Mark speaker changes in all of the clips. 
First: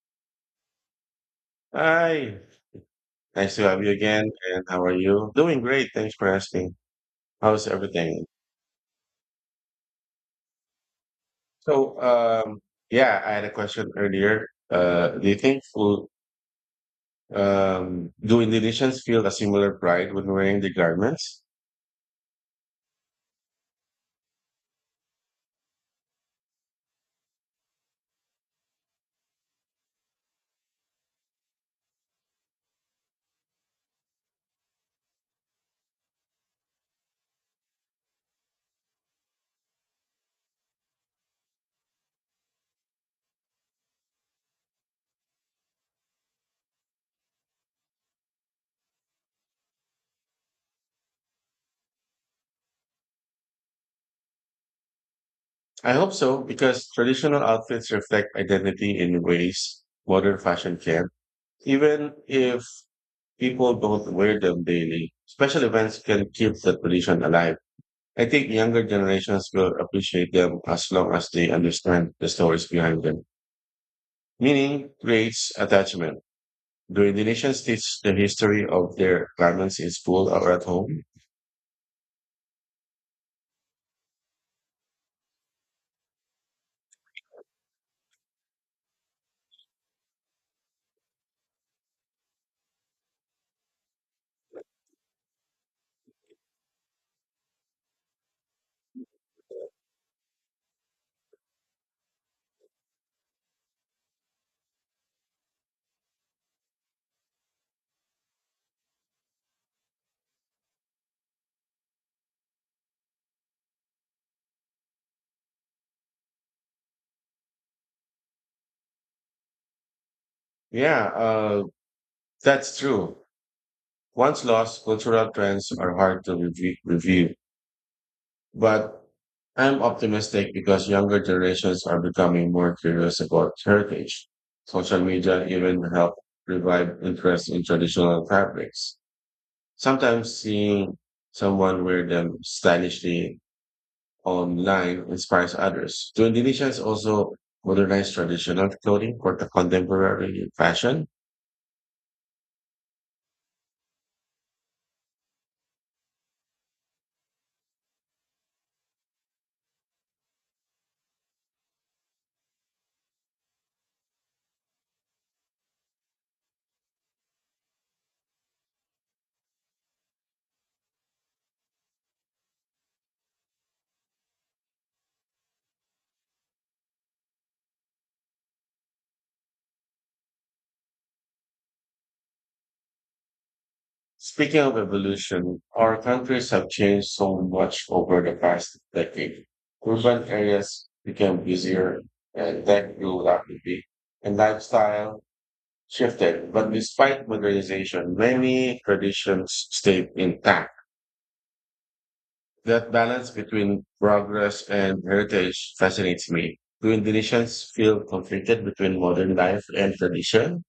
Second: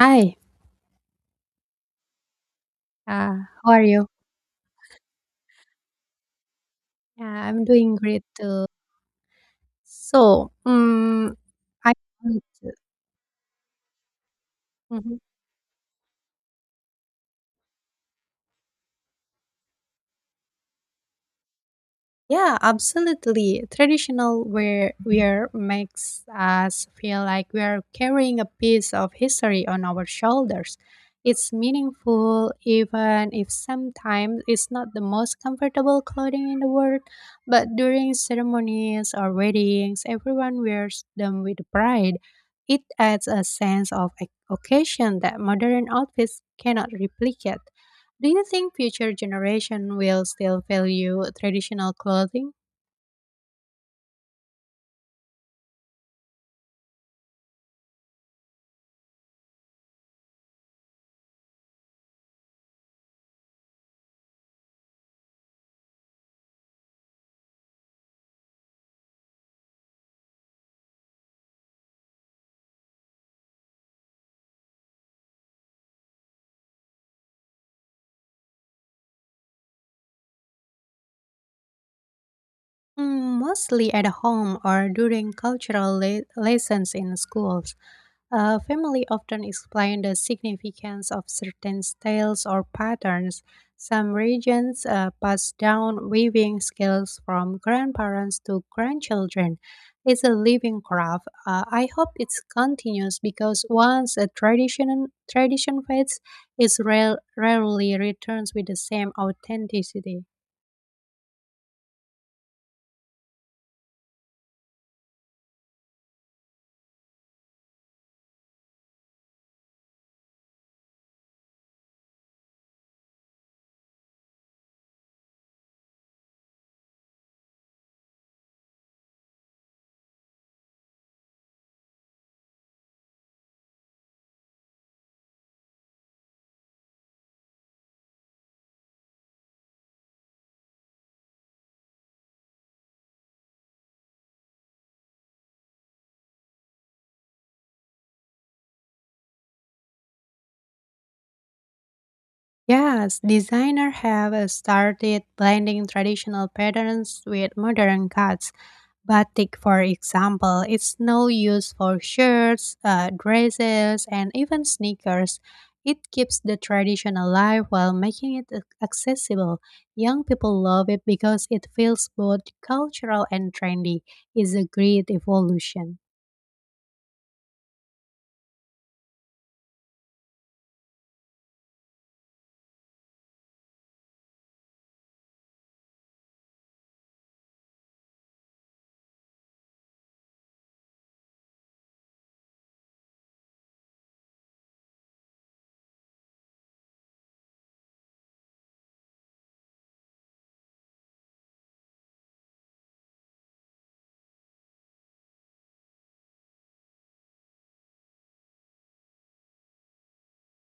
Speaker 1: Hi,
Speaker 2: Hi,
Speaker 1: uh,
Speaker 2: nice to
Speaker 1: how
Speaker 2: have
Speaker 1: are
Speaker 2: you
Speaker 1: you?
Speaker 2: again. And how are you? Doing great. Thanks for asking.
Speaker 1: Yeah, I'm
Speaker 2: How's
Speaker 1: doing great
Speaker 2: everything?
Speaker 1: too. So, I
Speaker 2: So,
Speaker 1: want
Speaker 2: yeah, I had a question earlier.
Speaker 1: Mhm.
Speaker 2: Do you think food, do Indonesians feel a similar pride when wearing their garments?
Speaker 1: Yeah, absolutely. Traditional wear makes us feel like we are carrying a piece of history on our shoulders. It's meaningful, even if sometimes it's not the most comfortable clothing in the world. But during ceremonies or weddings, everyone wears them with pride. It adds a sense of occasion that modern outfits cannot replicate. Do you think future generation will still value traditional clothing?
Speaker 2: I hope so, because traditional outfits reflect identity in ways modern fashion can. Even if people don't wear them daily, special events can keep the tradition alive. I think younger generations will appreciate them as long as they understand the stories behind them. Meaning creates attachment. Do Indonesians teach the history of their garments in school or at home?
Speaker 1: Mm, mostly at home or during cultural lessons in schools. A family often explain the significance of certain styles or patterns. Some regions pass down weaving skills from grandparents to grandchildren. It's a living craft. I hope it continues because once a tradition fades, it rarely returns with the same authenticity.
Speaker 2: Yeah, that's true. Once lost, cultural trends are hard to review. But I'm optimistic because younger generations are becoming more curious about heritage. Social media even help revive interest in traditional fabrics. Sometimes seeing someone wear them stylishly online inspires others. Do Indonesians also modernize traditional clothing for the contemporary fashion?
Speaker 1: Yes, designers have started blending traditional patterns with modern cuts. Batik, for example, is now used for shirts, dresses, and even sneakers. It keeps the tradition alive while making it accessible. Young people love it because it feels both cultural and trendy. It's a great evolution.
Speaker 2: Speaking of evolution, our countries have changed so much over the past decade. Urban areas became busier and tech grew rapidly, and lifestyle shifted. But despite modernization, many traditions stayed intact. That balance between progress and heritage fascinates me. Do Indonesians feel conflicted between modern life and tradition?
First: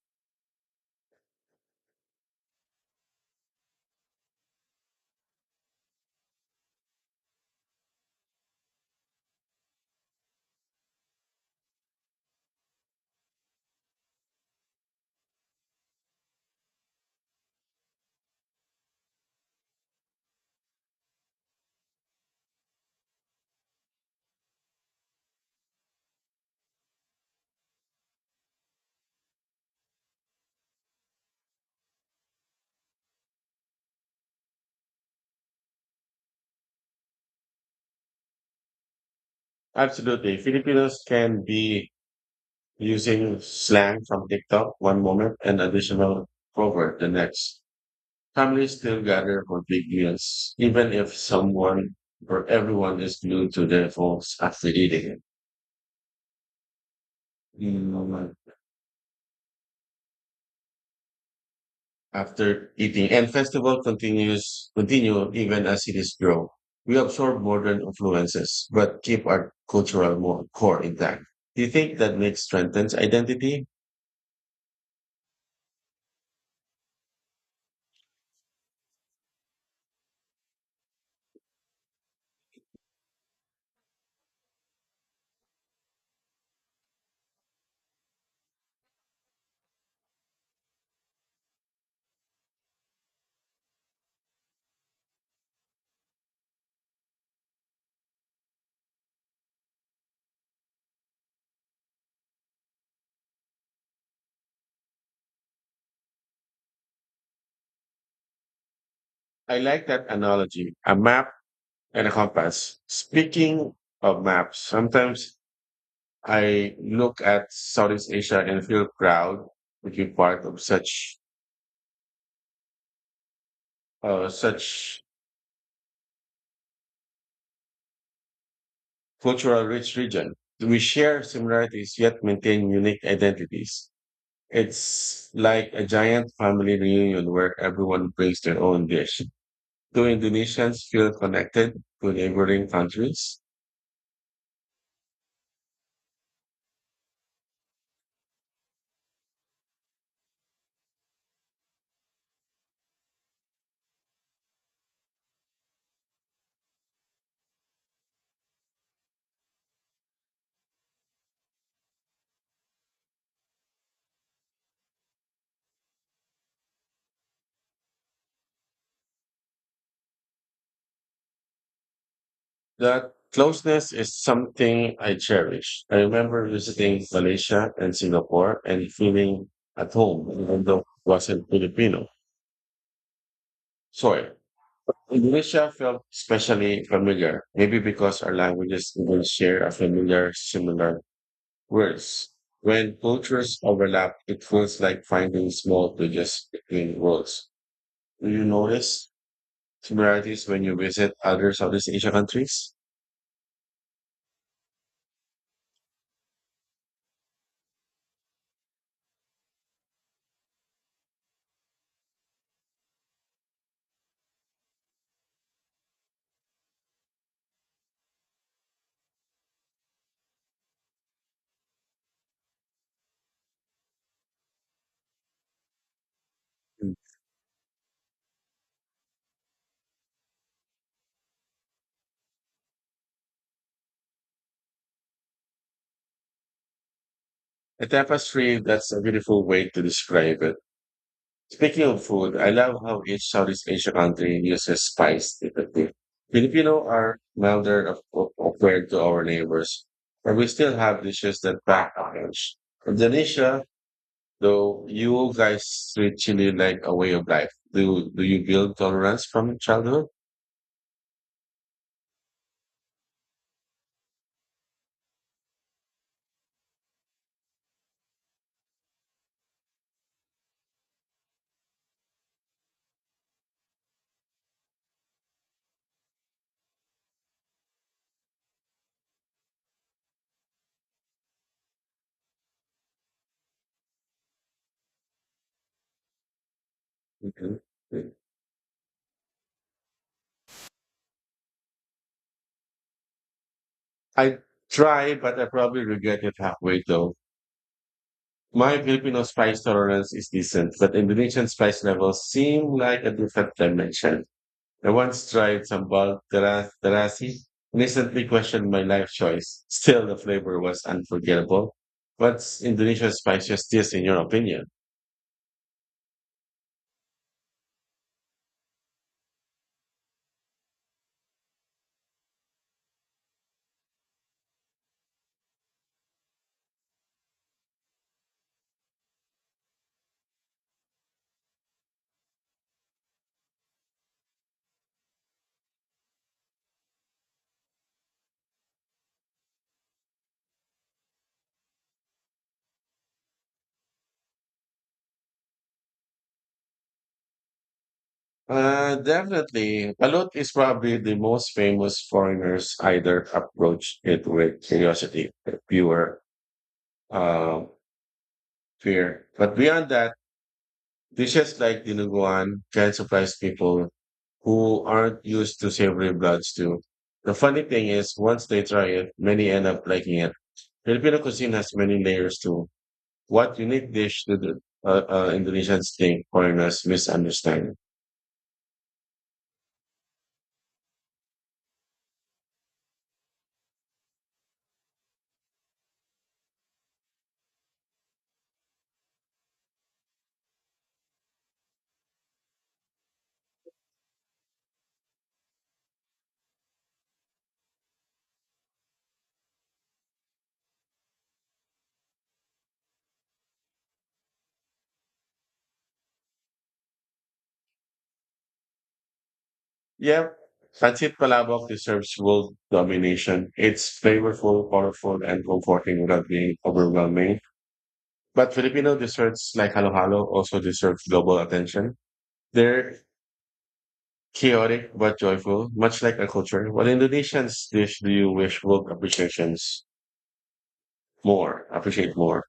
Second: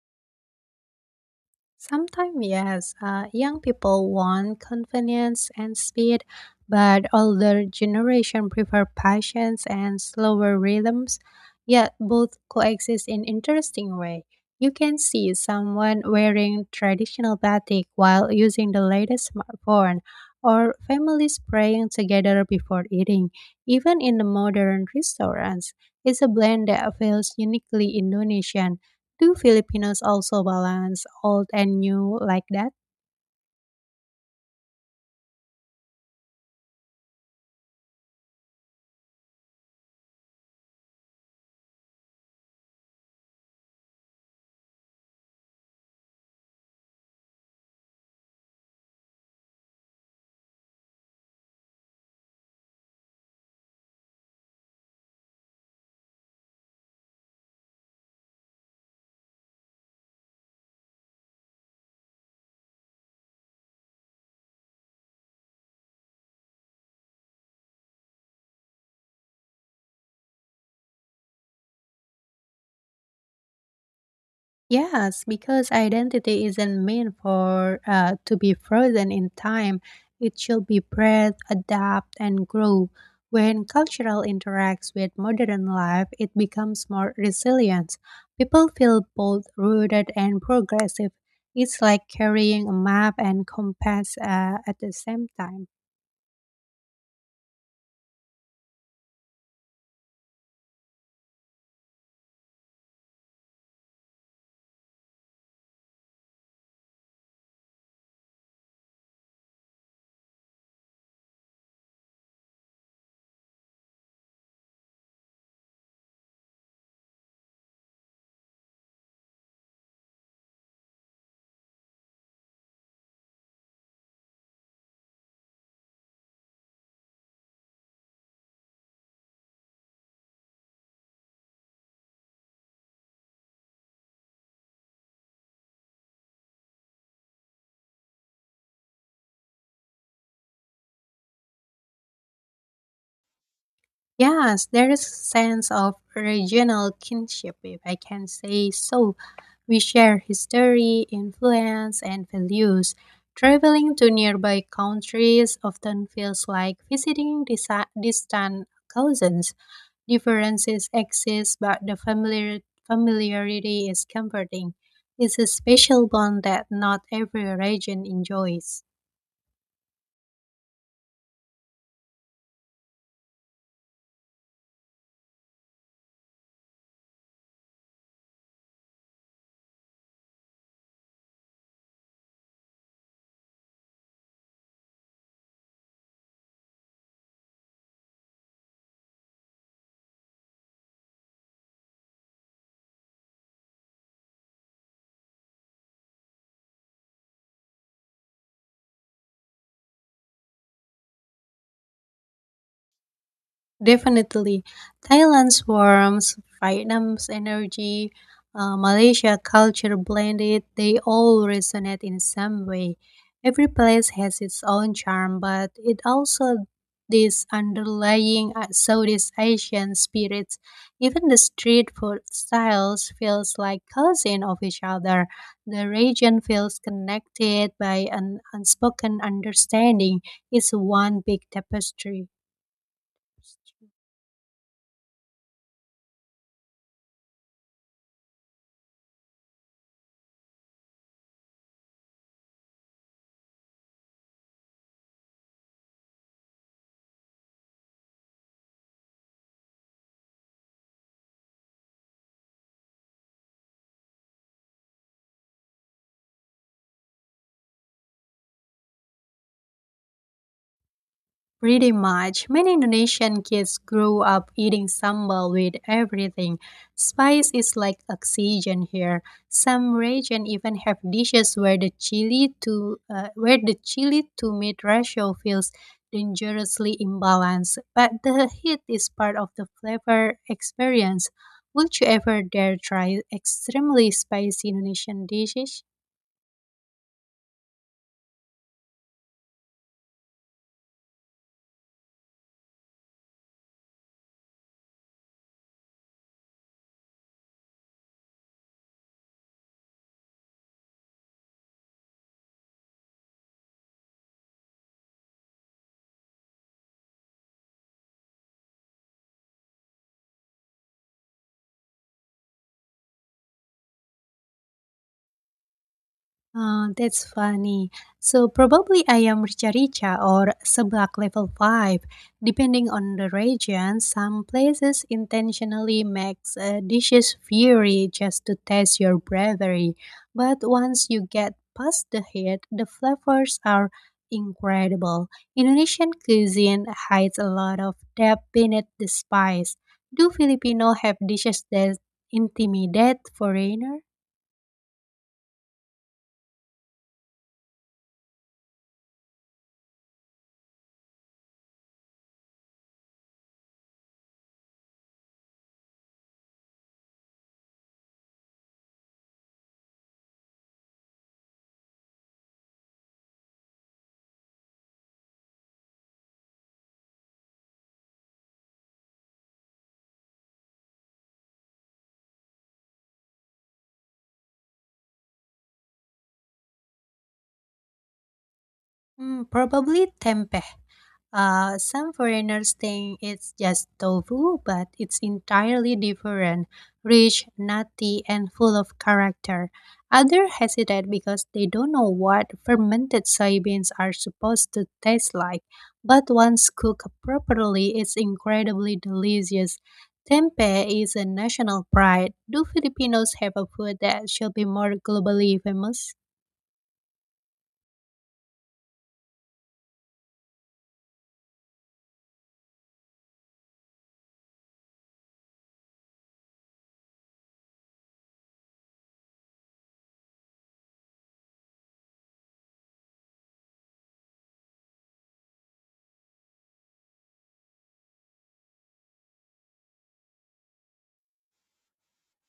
Speaker 1: Sometimes, yes, young people want convenience and speed, but older generation prefer patience and slower rhythms. Yet both coexist in interesting way. You can see someone wearing traditional batik while using the latest smartphone, or families praying together before eating. Even in the modern restaurants, it's a blend that feels uniquely Indonesian. Do Filipinos also balance old and new like that?
Speaker 2: Absolutely. Filipinos can be using slang from TikTok one moment and additional proverb the next. Families still gather for big meals, even if someone or everyone is glued to their phones after eating. Mm, and festival continue even as cities grow. We absorb modern influences, but keep our cultural core intact. Do you think that makes strengthens identity?
Speaker 1: Yes, because identity isn't meant for to be frozen in time. It should be bred, adapt, and grow. When cultural interacts with modern life, it becomes more resilient. People feel both rooted and progressive. It's like carrying a map and compass at the same time.
Speaker 2: I like that analogy, a map and a compass. Speaking of maps, sometimes I look at Southeast Asia and feel proud to be part of such cultural rich region. We share similarities yet maintain unique identities. It's like a giant family reunion where everyone brings their own dish. Do Indonesians feel connected to neighboring countries?
Speaker 1: Yes, there is a sense of regional kinship, if I can say so. We share history, influence, and values. Traveling to nearby countries often feels like visiting distant cousins. Differences exist, but the familiarity is comforting. It's a special bond that not every region enjoys.
Speaker 2: That closeness is something I cherish. I remember visiting Malaysia and Singapore and feeling at home, even though I wasn't Filipino. Sorry. Indonesia felt especially familiar, maybe because our languages even share a similar words. When cultures overlap, it feels like finding small bridges between worlds. Do you notice similarities when you visit other Southeast Asia countries?
Speaker 1: Definitely. Thailand's warmth, Vietnam's energy, Malaysia culture blended, they all resonate in some way. Every place has its own charm, but it also this underlying Southeast Asian spirits. Even the street food styles feels like cousin of each other. The region feels
Speaker 2: Mm.
Speaker 1: connected by an unspoken understanding. It's one big tapestry.
Speaker 2: A tapestry, that's a beautiful way to describe it. Speaking of food, I love how each Southeast Asia country uses spice differently. Filipino are milder of to our neighbors, but we still have dishes that pack back orange. Indonesia, though, you guys treat chili like a way of life. Do you build tolerance from childhood?
Speaker 1: Pretty much, many Indonesian kids grow up eating sambal with everything. Spice is like oxygen here. Some regions even have dishes where the chili to meat ratio feels dangerously imbalanced, but the heat is part of the flavor experience. Would you ever dare try extremely spicy Indonesian dishes?
Speaker 2: Mhm. I try, but I probably regret it halfway though. My Filipino spice tolerance is decent, but Indonesian spice levels seem like a different dimension. I once tried sambal terasi and instantly questioned my life choice. Still, the flavor was unforgettable. What's Indonesia's spiciest dish in your opinion?
Speaker 1: Aw, that's funny. So probably ayam rica-rica or seblak level 5. Depending on the region, some places intentionally makes dishes fiery just to test your bravery. But once you get past the heat, the flavors are incredible. Indonesian cuisine hides a lot of depth beneath the spice. Do Filipino have dishes that intimidate foreigners?
Speaker 2: Definitely. Balut is probably the most famous. Foreigners either approach it with curiosity, pure uh, fear. But beyond that, dishes like dinuguan can surprise people who aren't used to savory bloods too. The funny thing is, once they try it, many end up liking it. Filipino cuisine has many layers too. What unique dish do the Indonesians think foreigners misunderstand?
Speaker 1: Mm, probably tempeh. Some foreigners think it's just tofu, but it's entirely different, rich, nutty, and full of character. Others hesitate because they don't know what fermented soybeans are supposed to taste like, but once cooked properly, it's incredibly delicious. Tempeh is a national pride. Do Filipinos have a food that should be more globally famous?
Speaker 2: Yeah, pancit palabok deserves world domination. It's flavorful, colorful, and comforting without being overwhelming. But Filipino desserts like halo-halo also deserve global attention. They're chaotic but joyful, much like our culture. What Indonesians dish do you wish would appreciations more? appreciate more?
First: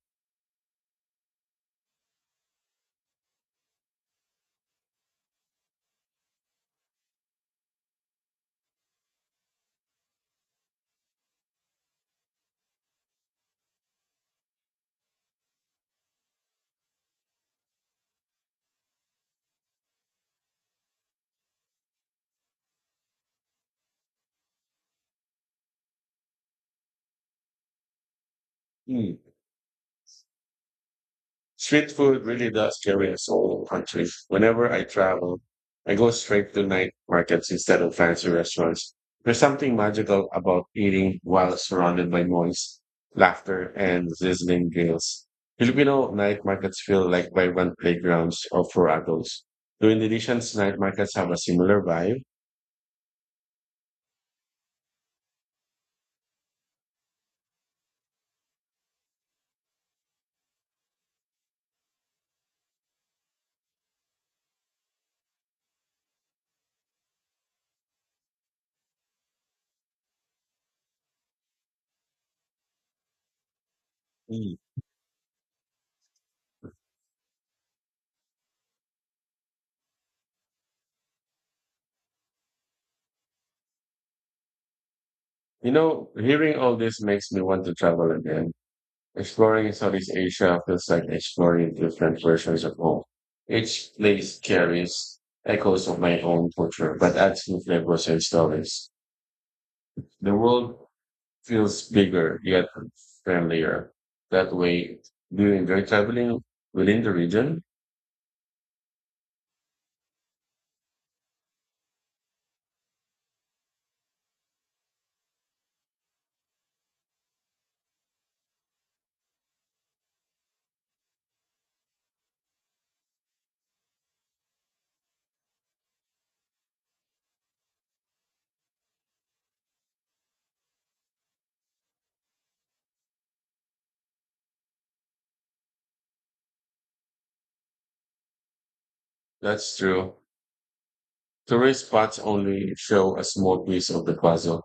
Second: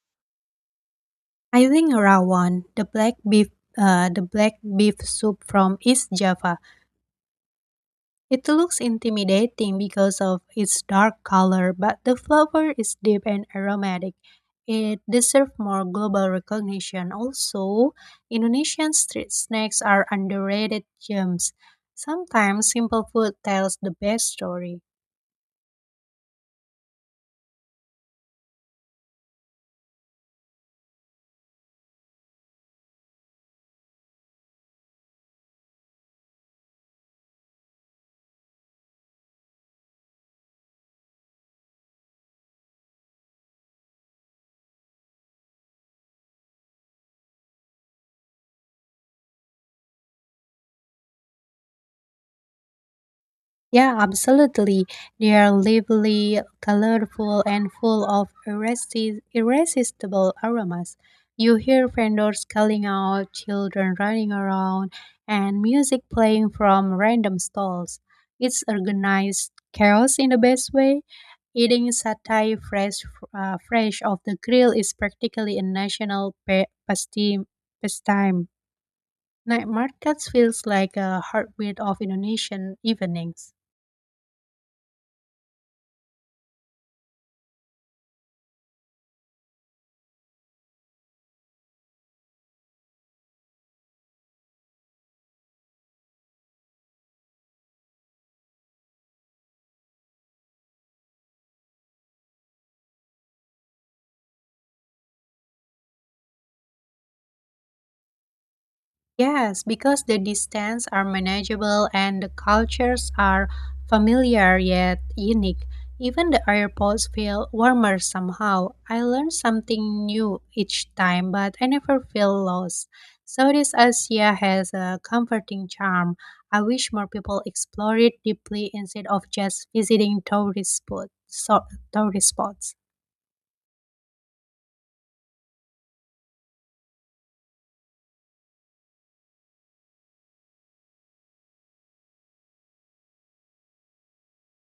Speaker 1: I think rawon, the black beef soup from East Java. It looks intimidating because of its dark color, but the flavor is deep and aromatic. It deserves more global recognition. Also, Indonesian street snacks are underrated gems. Sometimes simple food tells the best story.
Speaker 2: Hmm. Street food really does carry a soul country. Whenever I travel, I go straight to night markets instead of fancy restaurants. There's something magical about eating while surrounded by noise, laughter, and sizzling grills. Filipino night markets feel like vibrant playgrounds or for adults. Do Indonesians night markets have a similar vibe?
Speaker 1: Yeah, absolutely. They are lively, colorful, and full of irresistible aromas. You hear vendors calling out, children running around, and music playing from random stalls. It's organized chaos in the best way. Eating satay fresh off the
Speaker 2: Mm.
Speaker 1: grill is practically a national pastime. Night markets feels like a heartbeat of Indonesian evenings.
Speaker 2: Hearing all this makes me want to travel again. Exploring Southeast Asia feels like exploring different versions of home. Each place carries echoes of my own culture, but adds new flavors and stories. The world feels bigger yet friendlier. That way, do you enjoy traveling within the region?
Speaker 1: Yes, because the distance are manageable and the cultures are familiar yet unique. Even the airports feel warmer somehow. I learn something new each time, but I never feel lost. Southeast Asia has a comforting charm. I wish more people explore it deeply instead of just visiting tourist spots.
Speaker 2: That's true. Tourist spots only show a small piece of the puzzle.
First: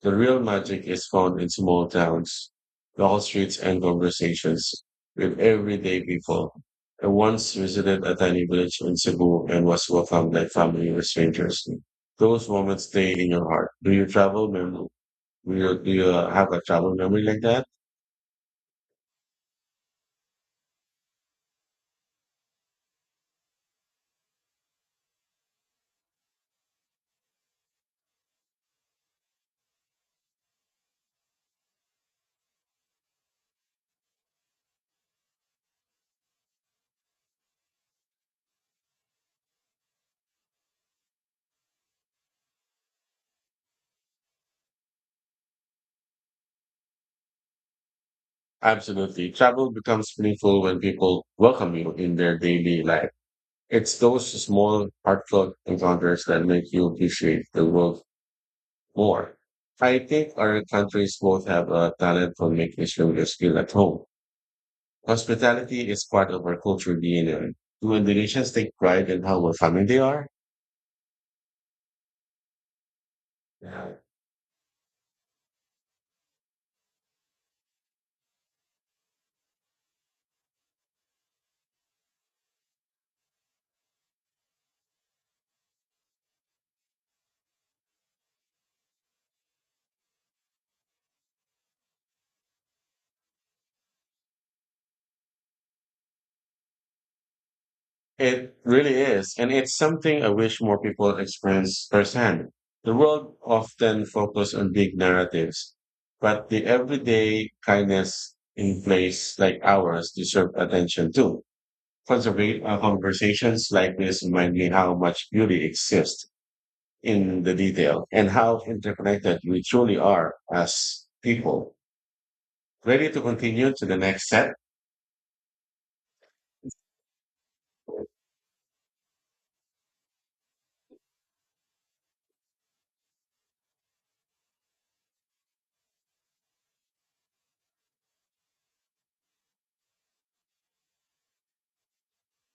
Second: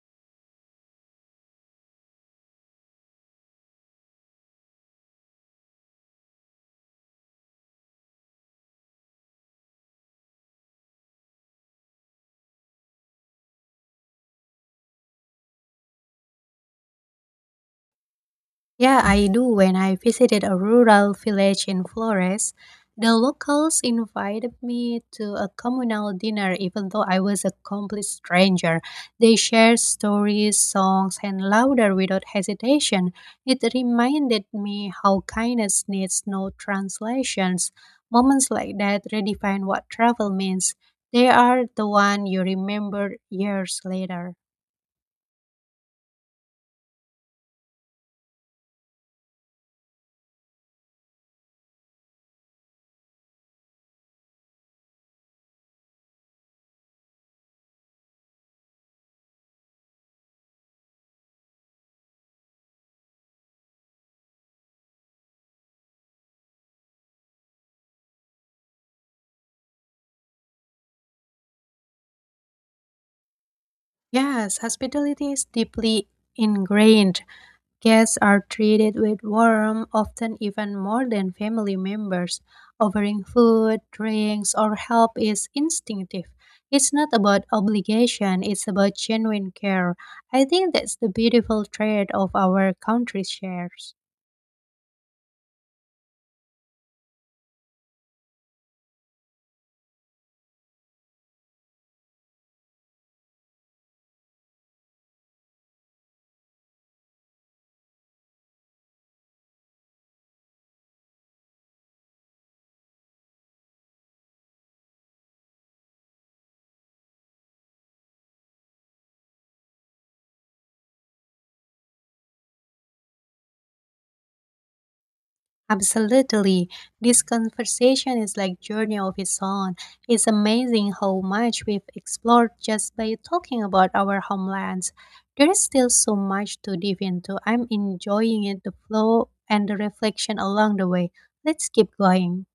Speaker 2: The real magic is found in small towns, long streets, and conversations with everyday people. I once visited a tiny village in Cebu and was welcomed by family or strangers. Those moments stay in your heart. Do you travel memory? Do you have a travel memory like that?
Speaker 1: Yeah, I do. When I visited a rural village in Flores, the locals invited me to a communal dinner, even though I was a complete stranger. They shared stories, songs, and laughter without hesitation. It reminded me how kindness needs no translations. Moments like that redefine what travel means. They are the one you remember years later.
Speaker 2: Absolutely. Travel becomes meaningful when people welcome you in their daily life. It's those small, heartfelt encounters that make you appreciate the world more. I think our countries both have a talent for making sure you're at home. Hospitality is part of our culture DNA. Do Indonesians take pride in how welcoming they are? Yeah.
Speaker 1: Yes, hospitality is deeply ingrained. Guests are treated with warmth, often even more than family members. Offering food, drinks, or help is instinctive. It's not about obligation, it's about genuine care. I think that's the beautiful trait of our country shares.
Speaker 2: It really is. And it's something I wish more people experience firsthand. The world often focuses on big narratives, but the everyday kindness in place like ours deserve attention too. Conversations like this remind me how much beauty exists in the detail and how interconnected we truly are as people. Ready to continue to the next set?
Speaker 1: Absolutely. This conversation is like journey of its own. It's amazing how much we've explored just by talking about our homelands. There is still so much to dive into. I'm enjoying it, the flow and the reflection along the way. Let's keep going.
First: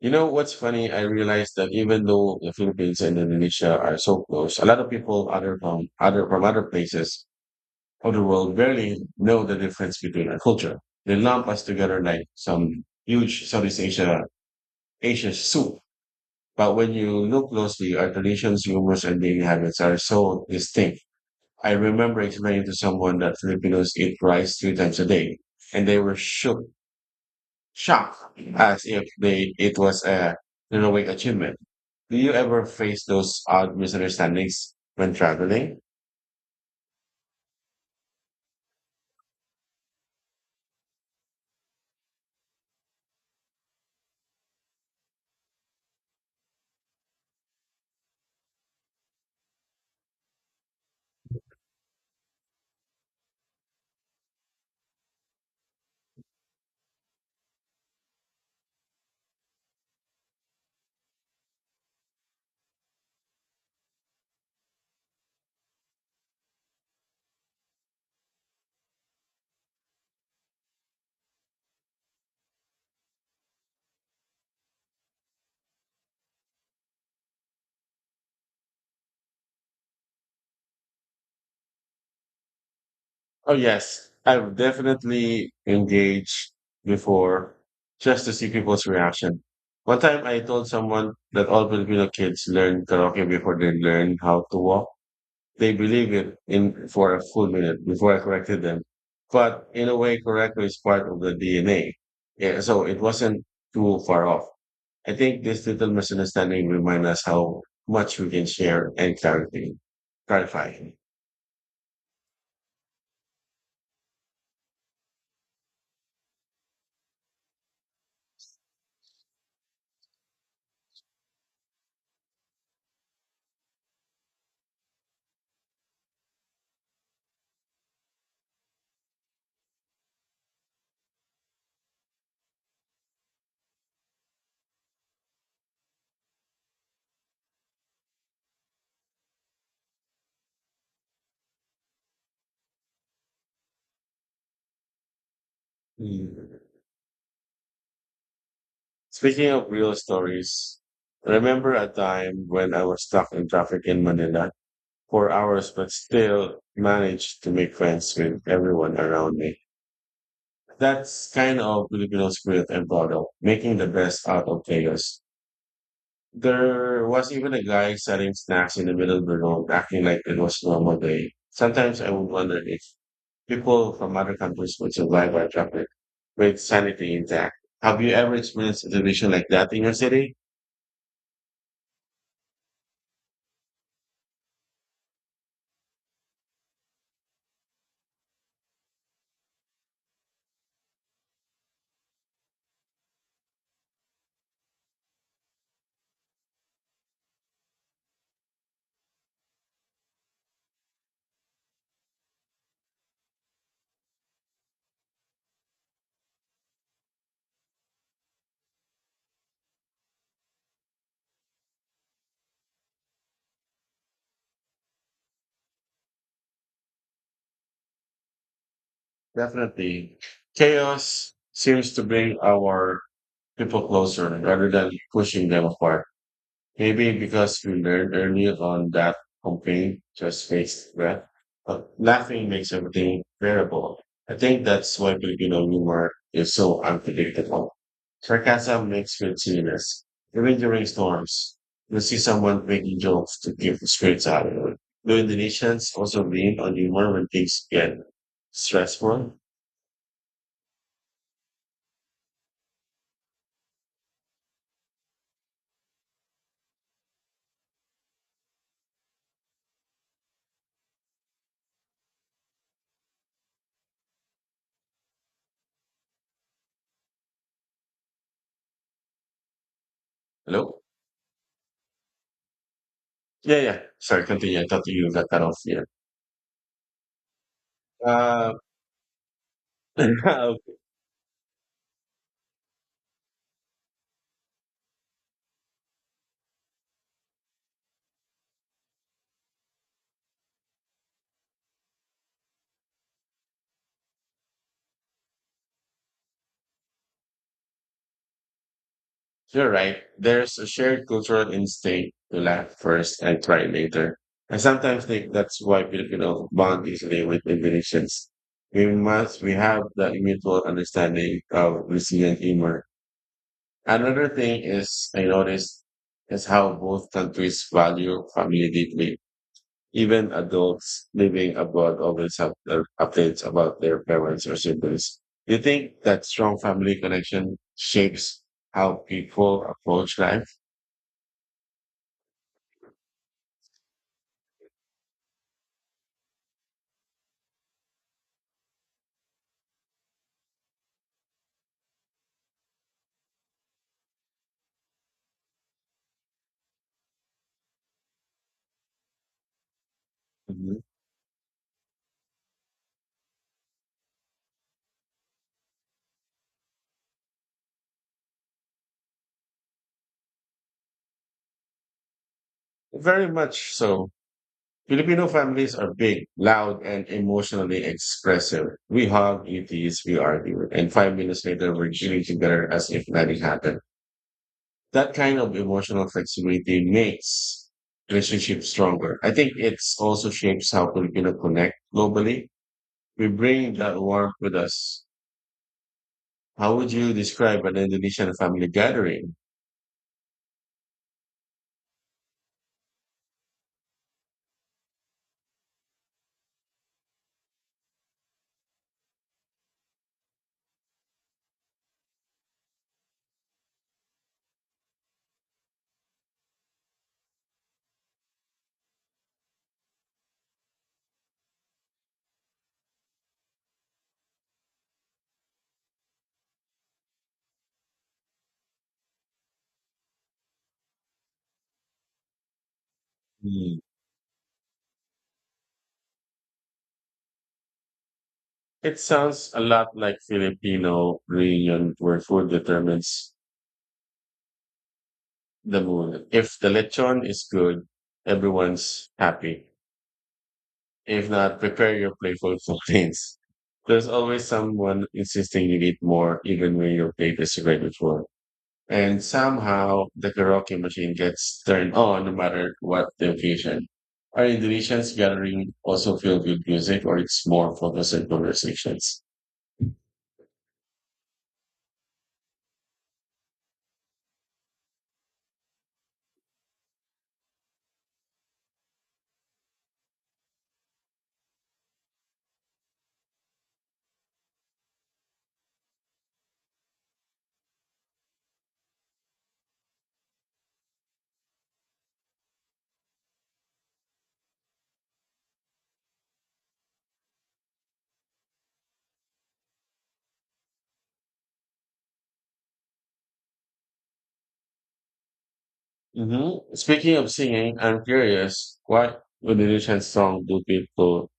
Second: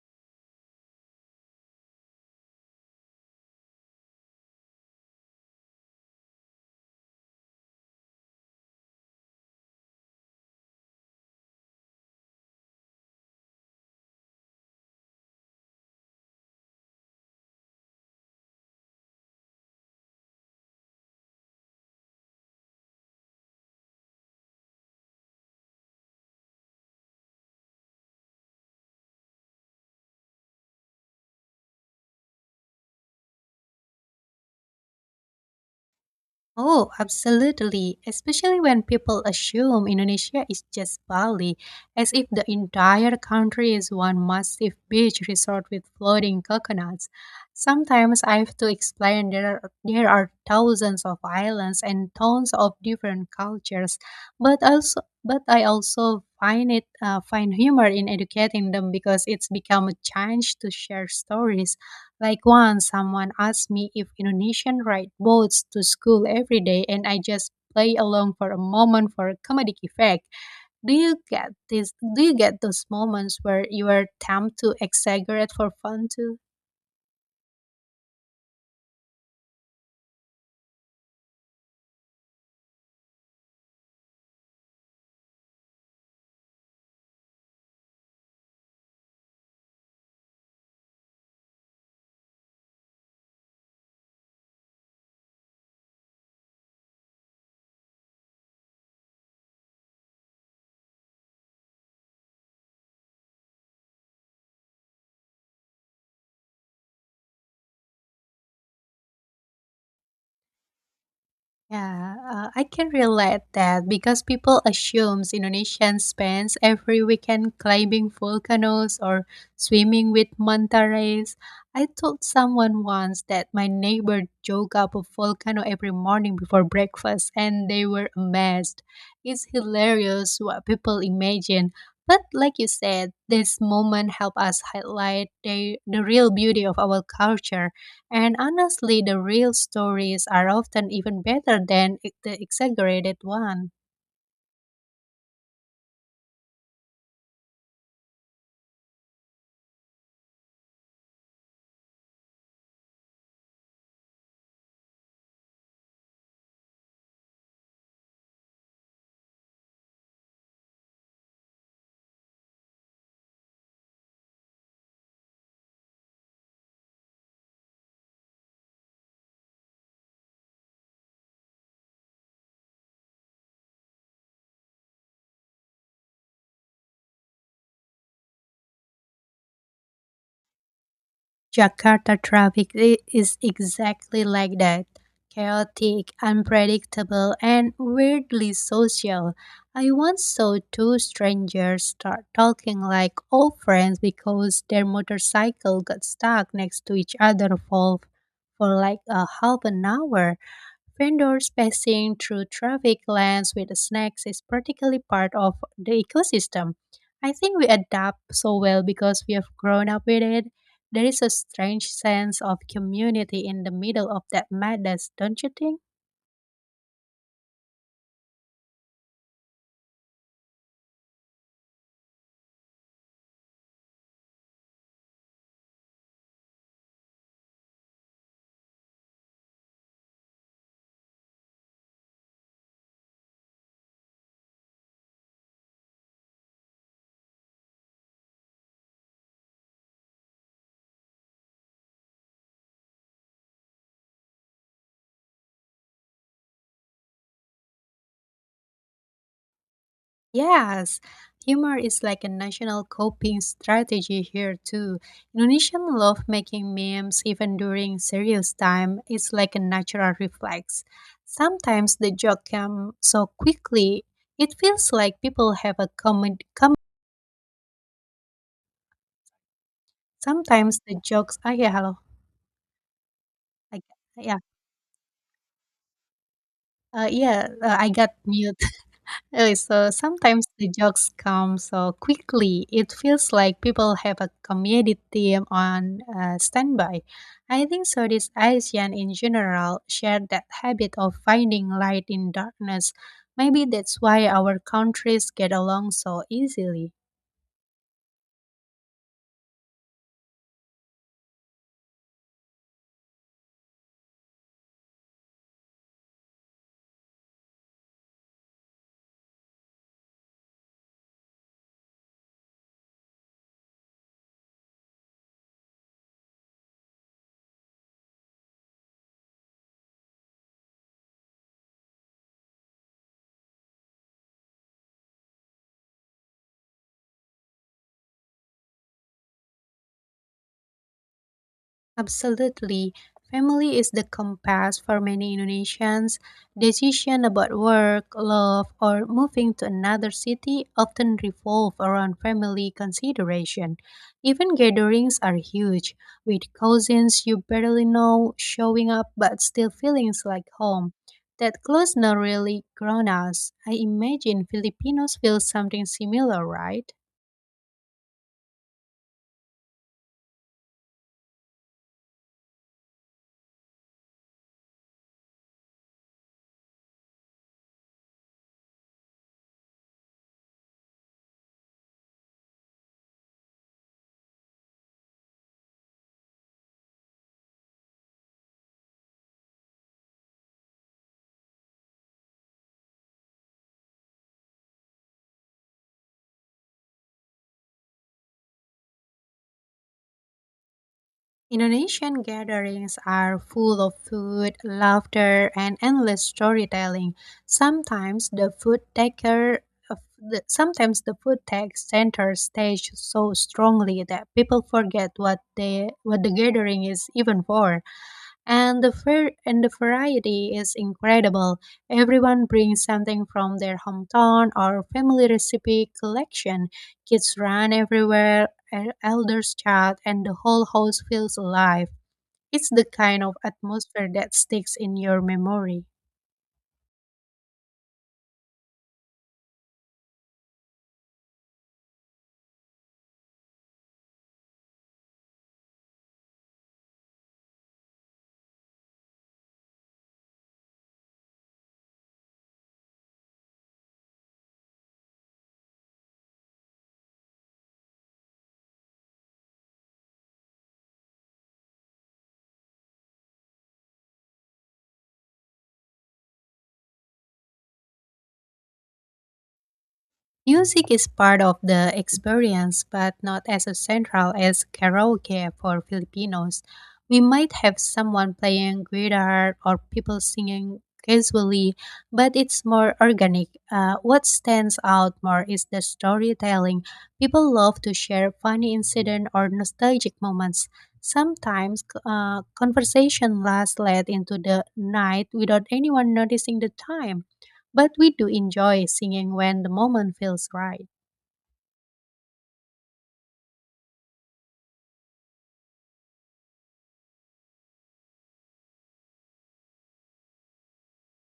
Speaker 2: You know what's funny? I realized that even though the Philippines and Indonesia are so close, a lot of people other from other from other places of the world barely know the difference between our culture. They lump us together like some huge Southeast Asia soup. But when you look closely, our traditions, humors, and daily habits are so distinct. I remember explaining to someone that Filipinos eat rice 3 times a day, and they were shocked, as if they it was a heroic achievement. Do you ever face those odd misunderstandings when traveling?
Speaker 1: Oh, absolutely. Especially when people assume Indonesia is just Bali, as if the entire country is one massive beach resort with floating coconuts. Sometimes I have to explain there are thousands of islands and tons of different cultures, but I also find it find humor in educating them because it's become a chance to share stories like once someone asked me if Indonesian ride boats to school every day and I just play along for a moment for a comedic effect. Do you get those moments where you are tempted to exaggerate for fun too?
Speaker 2: Oh yes, I've definitely engaged before just to see people's reaction. One time I told someone that all Filipino kids learn karaoke before they learn how to walk. They believed it in for a full minute before I corrected them. But in a way, correct is part of the DNA. Yeah, so it wasn't too far off. I think this little misunderstanding remind us how much we can share and clarify.
Speaker 1: Yeah, I can relate that because people assumes Indonesians spends every weekend climbing volcanoes or swimming with manta rays. I told someone once that my neighbor joke up a volcano every morning before breakfast, and they were amazed. It's hilarious what people imagine, but like you said, this moment help us highlight the real beauty of our culture. And honestly, the real stories are often even better than the exaggerated one.
Speaker 2: Mm. Speaking of real stories, remember a time when I was stuck in traffic in Manila for hours, but still managed to make friends with everyone around me. That's kind of Filipino spirit and bottle, making the best out of chaos. There was even a guy selling snacks in the middle of the road, acting like it was normal day. Sometimes I would wonder if people from other countries would survive by traffic with sanity intact. Have you ever experienced a situation like that in your city?
Speaker 1: Jakarta traffic is exactly like that chaotic, unpredictable, and weirdly social. I once saw two strangers start talking like old friends because their motorcycle got stuck next to each other for like a half an hour. Vendors passing through traffic lanes with snacks is practically part of the ecosystem. I think we adapt so well because we have grown up with it. There is a strange sense of community in the middle of that madness, don't you think?
Speaker 2: Definitely. Chaos seems to bring our people closer rather than pushing them apart. Maybe because we learned early on that complaint just makes breath, but laughing makes everything bearable. I think that's why Filipino humor is so unpredictable. Sarcasm makes good serious, even during storms. You see someone making jokes to give the spirits out of it. Do Indonesians also lean on humor when things get stressful?
Speaker 1: Yes, humor is like a national coping strategy here too. Indonesians love making memes even during serious time. It's like a natural reflex. Sometimes the joke comes so quickly, it feels like people have a common. Sometimes
Speaker 2: Hello?
Speaker 1: the jokes. Ah, yeah, hello.
Speaker 2: Yeah, yeah.
Speaker 1: I,
Speaker 2: Sorry,
Speaker 1: yeah,
Speaker 2: continue. I thought you got that off here.
Speaker 1: yeah. I got
Speaker 2: Uh,
Speaker 1: mute. Okay, so sometimes the jokes come so quickly. It feels like people have a comedy team on standby. I think Southeast Asian in general share that habit of finding light in darkness. Maybe that's why our countries get along so easily.
Speaker 2: You're right. There's a shared cultural instinct to laugh first and cry later. I sometimes think that's why Filipinos bond easily with Indonesians. We have that mutual understanding of resilient humor. Another thing is, I noticed, is how both countries value family deeply. Even adults living abroad always have their updates about their parents or siblings. Do you think that strong family connection shapes how people approach life?
Speaker 1: Absolutely. Family is the compass for many Indonesians. Decision about work, love, or moving to another city often revolve around family consideration. Even gatherings are huge, with cousins you barely know showing up but still feelings like
Speaker 2: Mhm.
Speaker 1: home. That closeness really ground us. I imagine Filipinos feel something similar, right?
Speaker 2: Very much so. Filipino families are big, loud, and emotionally expressive. We hug, we tease, we argue, and 5 minutes later, we're chilling together as if nothing happened. That kind of emotional flexibility makes relationships stronger. I think it's also shapes how Filipino connect globally. We bring that warmth with us. How would you describe an Indonesian family gathering?
Speaker 1: Indonesian gatherings are full of food, laughter, and endless storytelling. Sometimes the food taker sometimes the food takes center stage so strongly that people forget what the gathering is even for. And the fair and the variety is incredible. Everyone brings something from their hometown or family recipe collection. Kids run everywhere, elders chat, and the whole house feels alive. It's the kind of
Speaker 2: Hmm.
Speaker 1: atmosphere that sticks in your memory.
Speaker 2: It sounds a lot like Filipino reunion where food determines the mood. If the lechon is good, everyone's happy. If not, prepare your playful complaints. There's always someone insisting you eat more, even when your plate is already full. And somehow the karaoke machine gets turned on no matter what the occasion. Are Indonesians gathering also filled with music or it's more focused on conversations?
Speaker 1: Music is part of the experience, but not as central as karaoke for Filipinos. We might have someone playing guitar or people singing casually, but it's more organic. What stands out more is the storytelling. People love to share funny incident or nostalgic moments. Sometimes conversation lasts late into the night without anyone noticing the time. But we do enjoy singing when the moment feels right.
Speaker 2: Mm-hmm. Speaking of singing, I'm curious, what Indonesian song do people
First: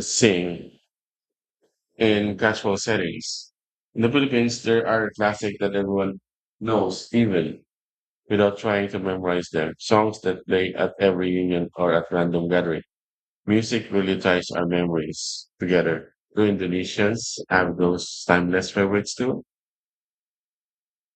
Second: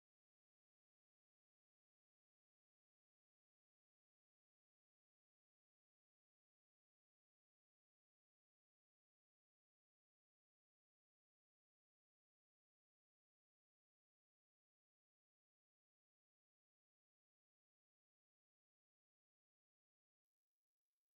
Speaker 2: sing in casual settings? In the Philippines, there are classics that everyone knows, even without trying to memorize them. Songs that play at every union or at random gathering. Music really ties our memories together. Do Indonesians have those timeless favorites too?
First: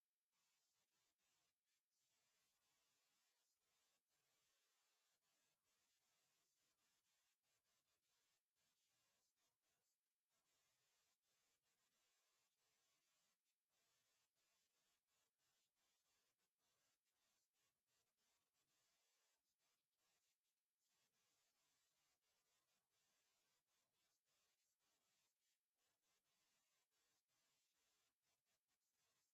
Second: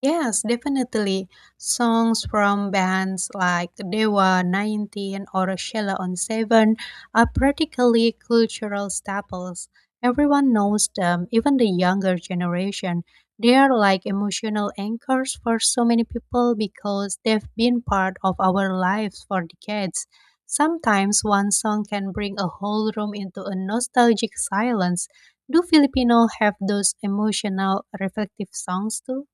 Speaker 1: Yes, definitely. Songs from bands like Dewa 19 or Sheila on 7 are practically cultural staples. Everyone knows them, even the younger generation. They are like emotional anchors for so many people because they've been part of our lives for decades. Sometimes one song can bring a whole room into a nostalgic silence. Do Filipino have those emotional, reflective songs too?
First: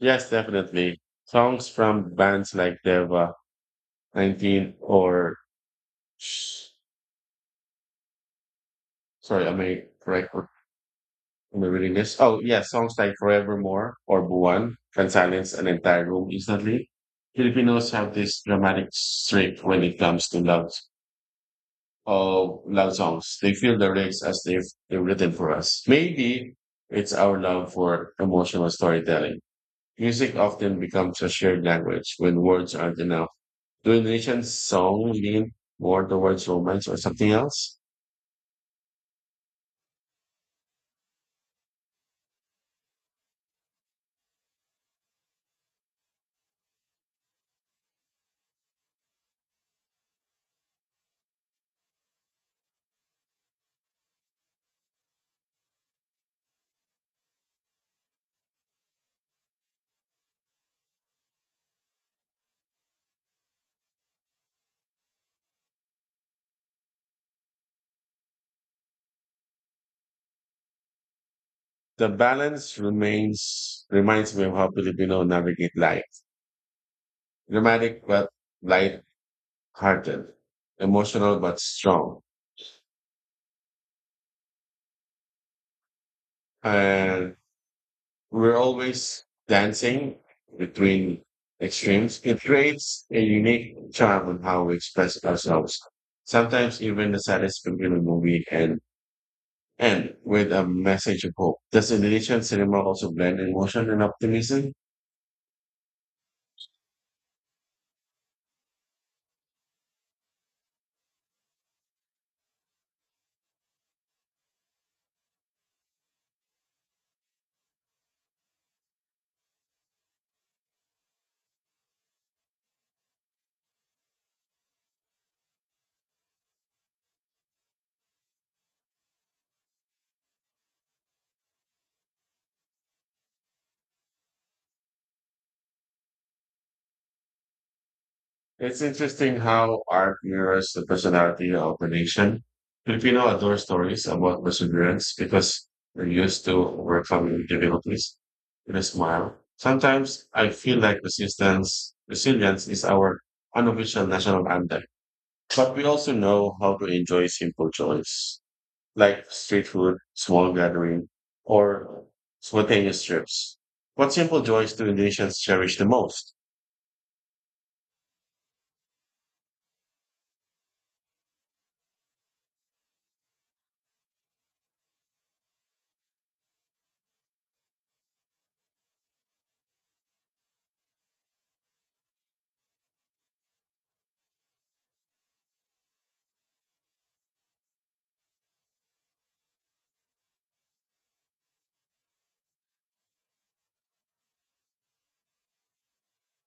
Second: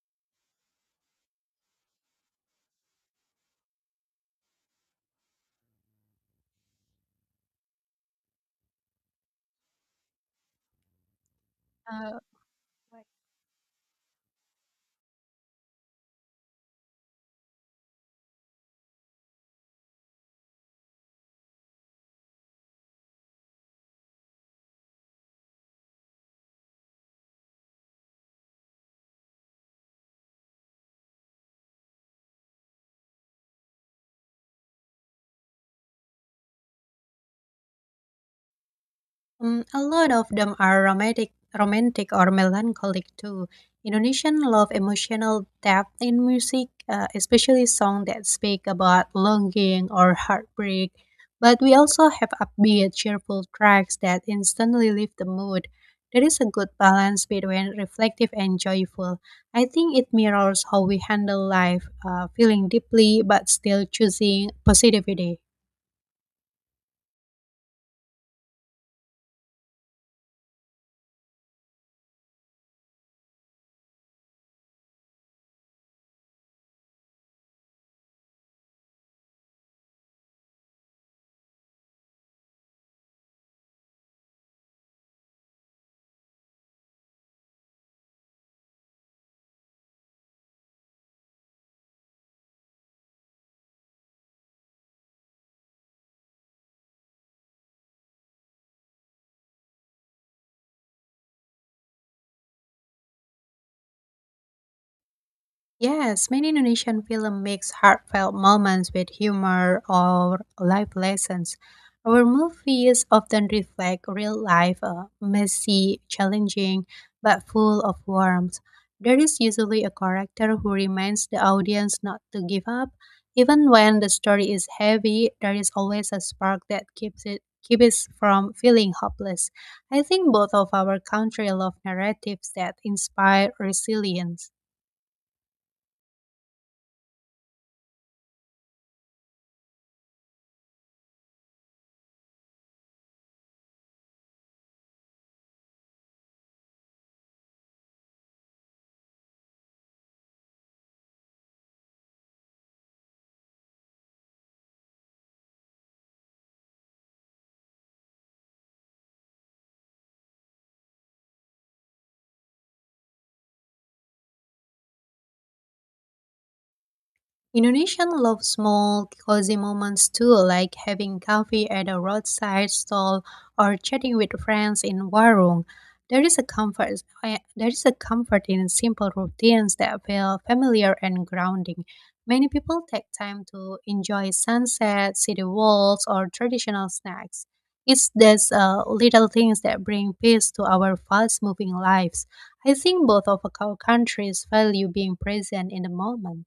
Speaker 2: Yes, definitely. Songs from bands like Deva 19 or, sh- sorry, am I correct? Am I reading this? Oh, yeah, songs like Forevermore or Buwan can silence an entire room instantly. Filipinos have this dramatic streak when it comes to love, of love songs. They feel the lyrics as if they're written for us. Maybe it's our love for emotional storytelling. Music often becomes a shared language when words aren't enough. Do a nation's song lean more towards romance or something else?
Speaker 1: Mm, a lot of them are romantic or melancholic too. Indonesian love emotional depth in music, especially songs that speak about longing or heartbreak. But we also have upbeat, cheerful tracks that instantly lift the mood. There is a good balance between reflective and joyful. I think it mirrors how we handle life, feeling deeply but still choosing positivity.
Speaker 2: The balance remains reminds me of how Filipino navigate life. Dramatic but light-hearted, emotional but strong, and we're always dancing between extremes. It creates a unique charm in how we express ourselves. Sometimes even the saddest popular movie and end with a message of hope. Does Indonesian cinema also blend emotion and optimism?
Speaker 1: Yes, many Indonesian film mix heartfelt moments with humor or life lessons. Our movies often reflect real life, messy, challenging, but full of warmth. There is usually a character who reminds the audience not to give up. Even when the story is heavy, there is always a spark that keeps us from feeling hopeless. I think both of our country love narratives that inspire resilience.
Speaker 2: It's interesting how art mirrors the personality of the nation. Filipino adore stories about perseverance because we're used to overcoming difficulties with a smile. Sometimes I feel like resilience is our unofficial national anthem, but we also know how to enjoy simple joys like street food, small gathering, or spontaneous trips. What simple joys do Indonesians cherish the most?
Speaker 1: Indonesians love small, cozy moments too, like having coffee at a roadside stall or chatting with friends in warung. There is there is a comfort in simple routines that feel familiar and grounding. Many people take time to enjoy sunset, city walks, or traditional snacks. It's these little things that bring peace to our fast-moving lives. I think both of our countries value being present in the moment.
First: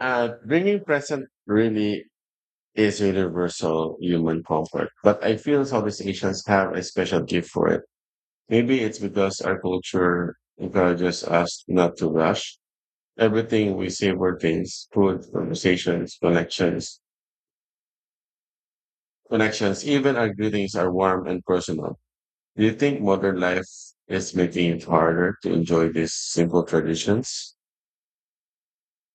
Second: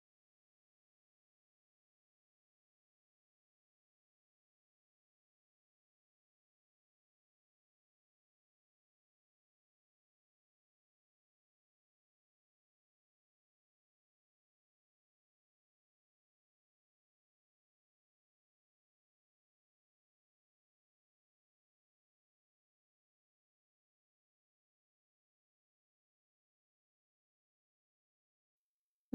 Speaker 2: Bringing present really is universal human comfort. But I feel Southeast Asians have a special gift for it. Maybe it's because our culture encourages us not to rush. Everything we savor things, food, conversations, connections, even our greetings are warm and personal. Do you think modern life is making it harder to enjoy these simple traditions?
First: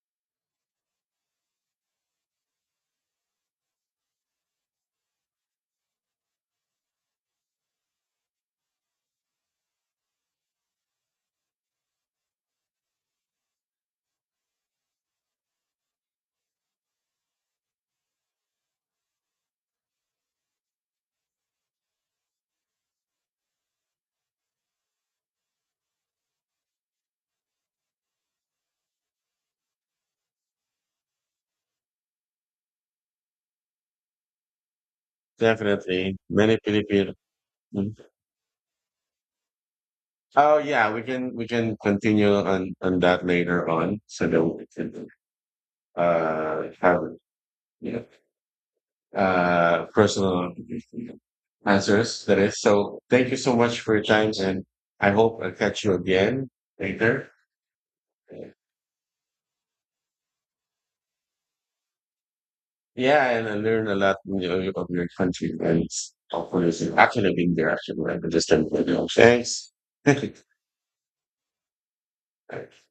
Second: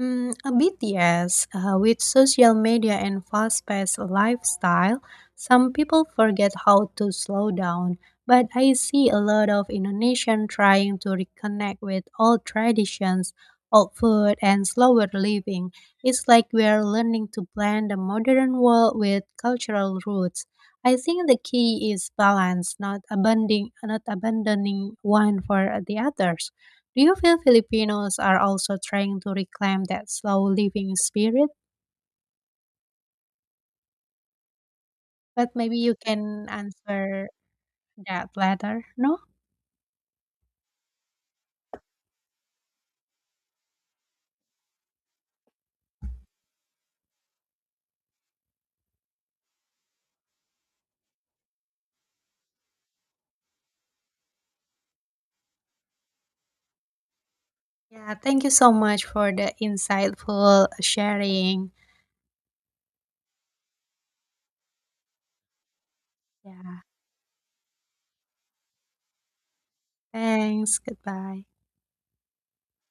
Speaker 1: Mm, a bit yes. With social media and fast-paced lifestyle, some people forget how to slow down. But I see a lot of Indonesian trying to reconnect with old traditions, old food, and slower living. It's like we're learning to blend the modern world with cultural roots. I think the key is balance, not abandoning one for the others. Do you feel Filipinos are also trying to reclaim that slow living spirit? But maybe you
Speaker 2: Definitely.
Speaker 1: can
Speaker 2: Many Filipino.
Speaker 1: answer
Speaker 2: Mm.
Speaker 1: that later, no?
Speaker 2: Oh yeah, we can continue on that later on. So that we can have you know, personal answers. That is, so thank you so much for your time, and I hope I'll catch you again later.
Speaker 1: Yeah, thank you so much for the insightful sharing.
Speaker 2: Yeah, and I learned a lot of your country and hopefully
Speaker 1: Yeah,
Speaker 2: I've actually been there actually. I just didn't know. Thanks.
Speaker 1: thanks. Goodbye.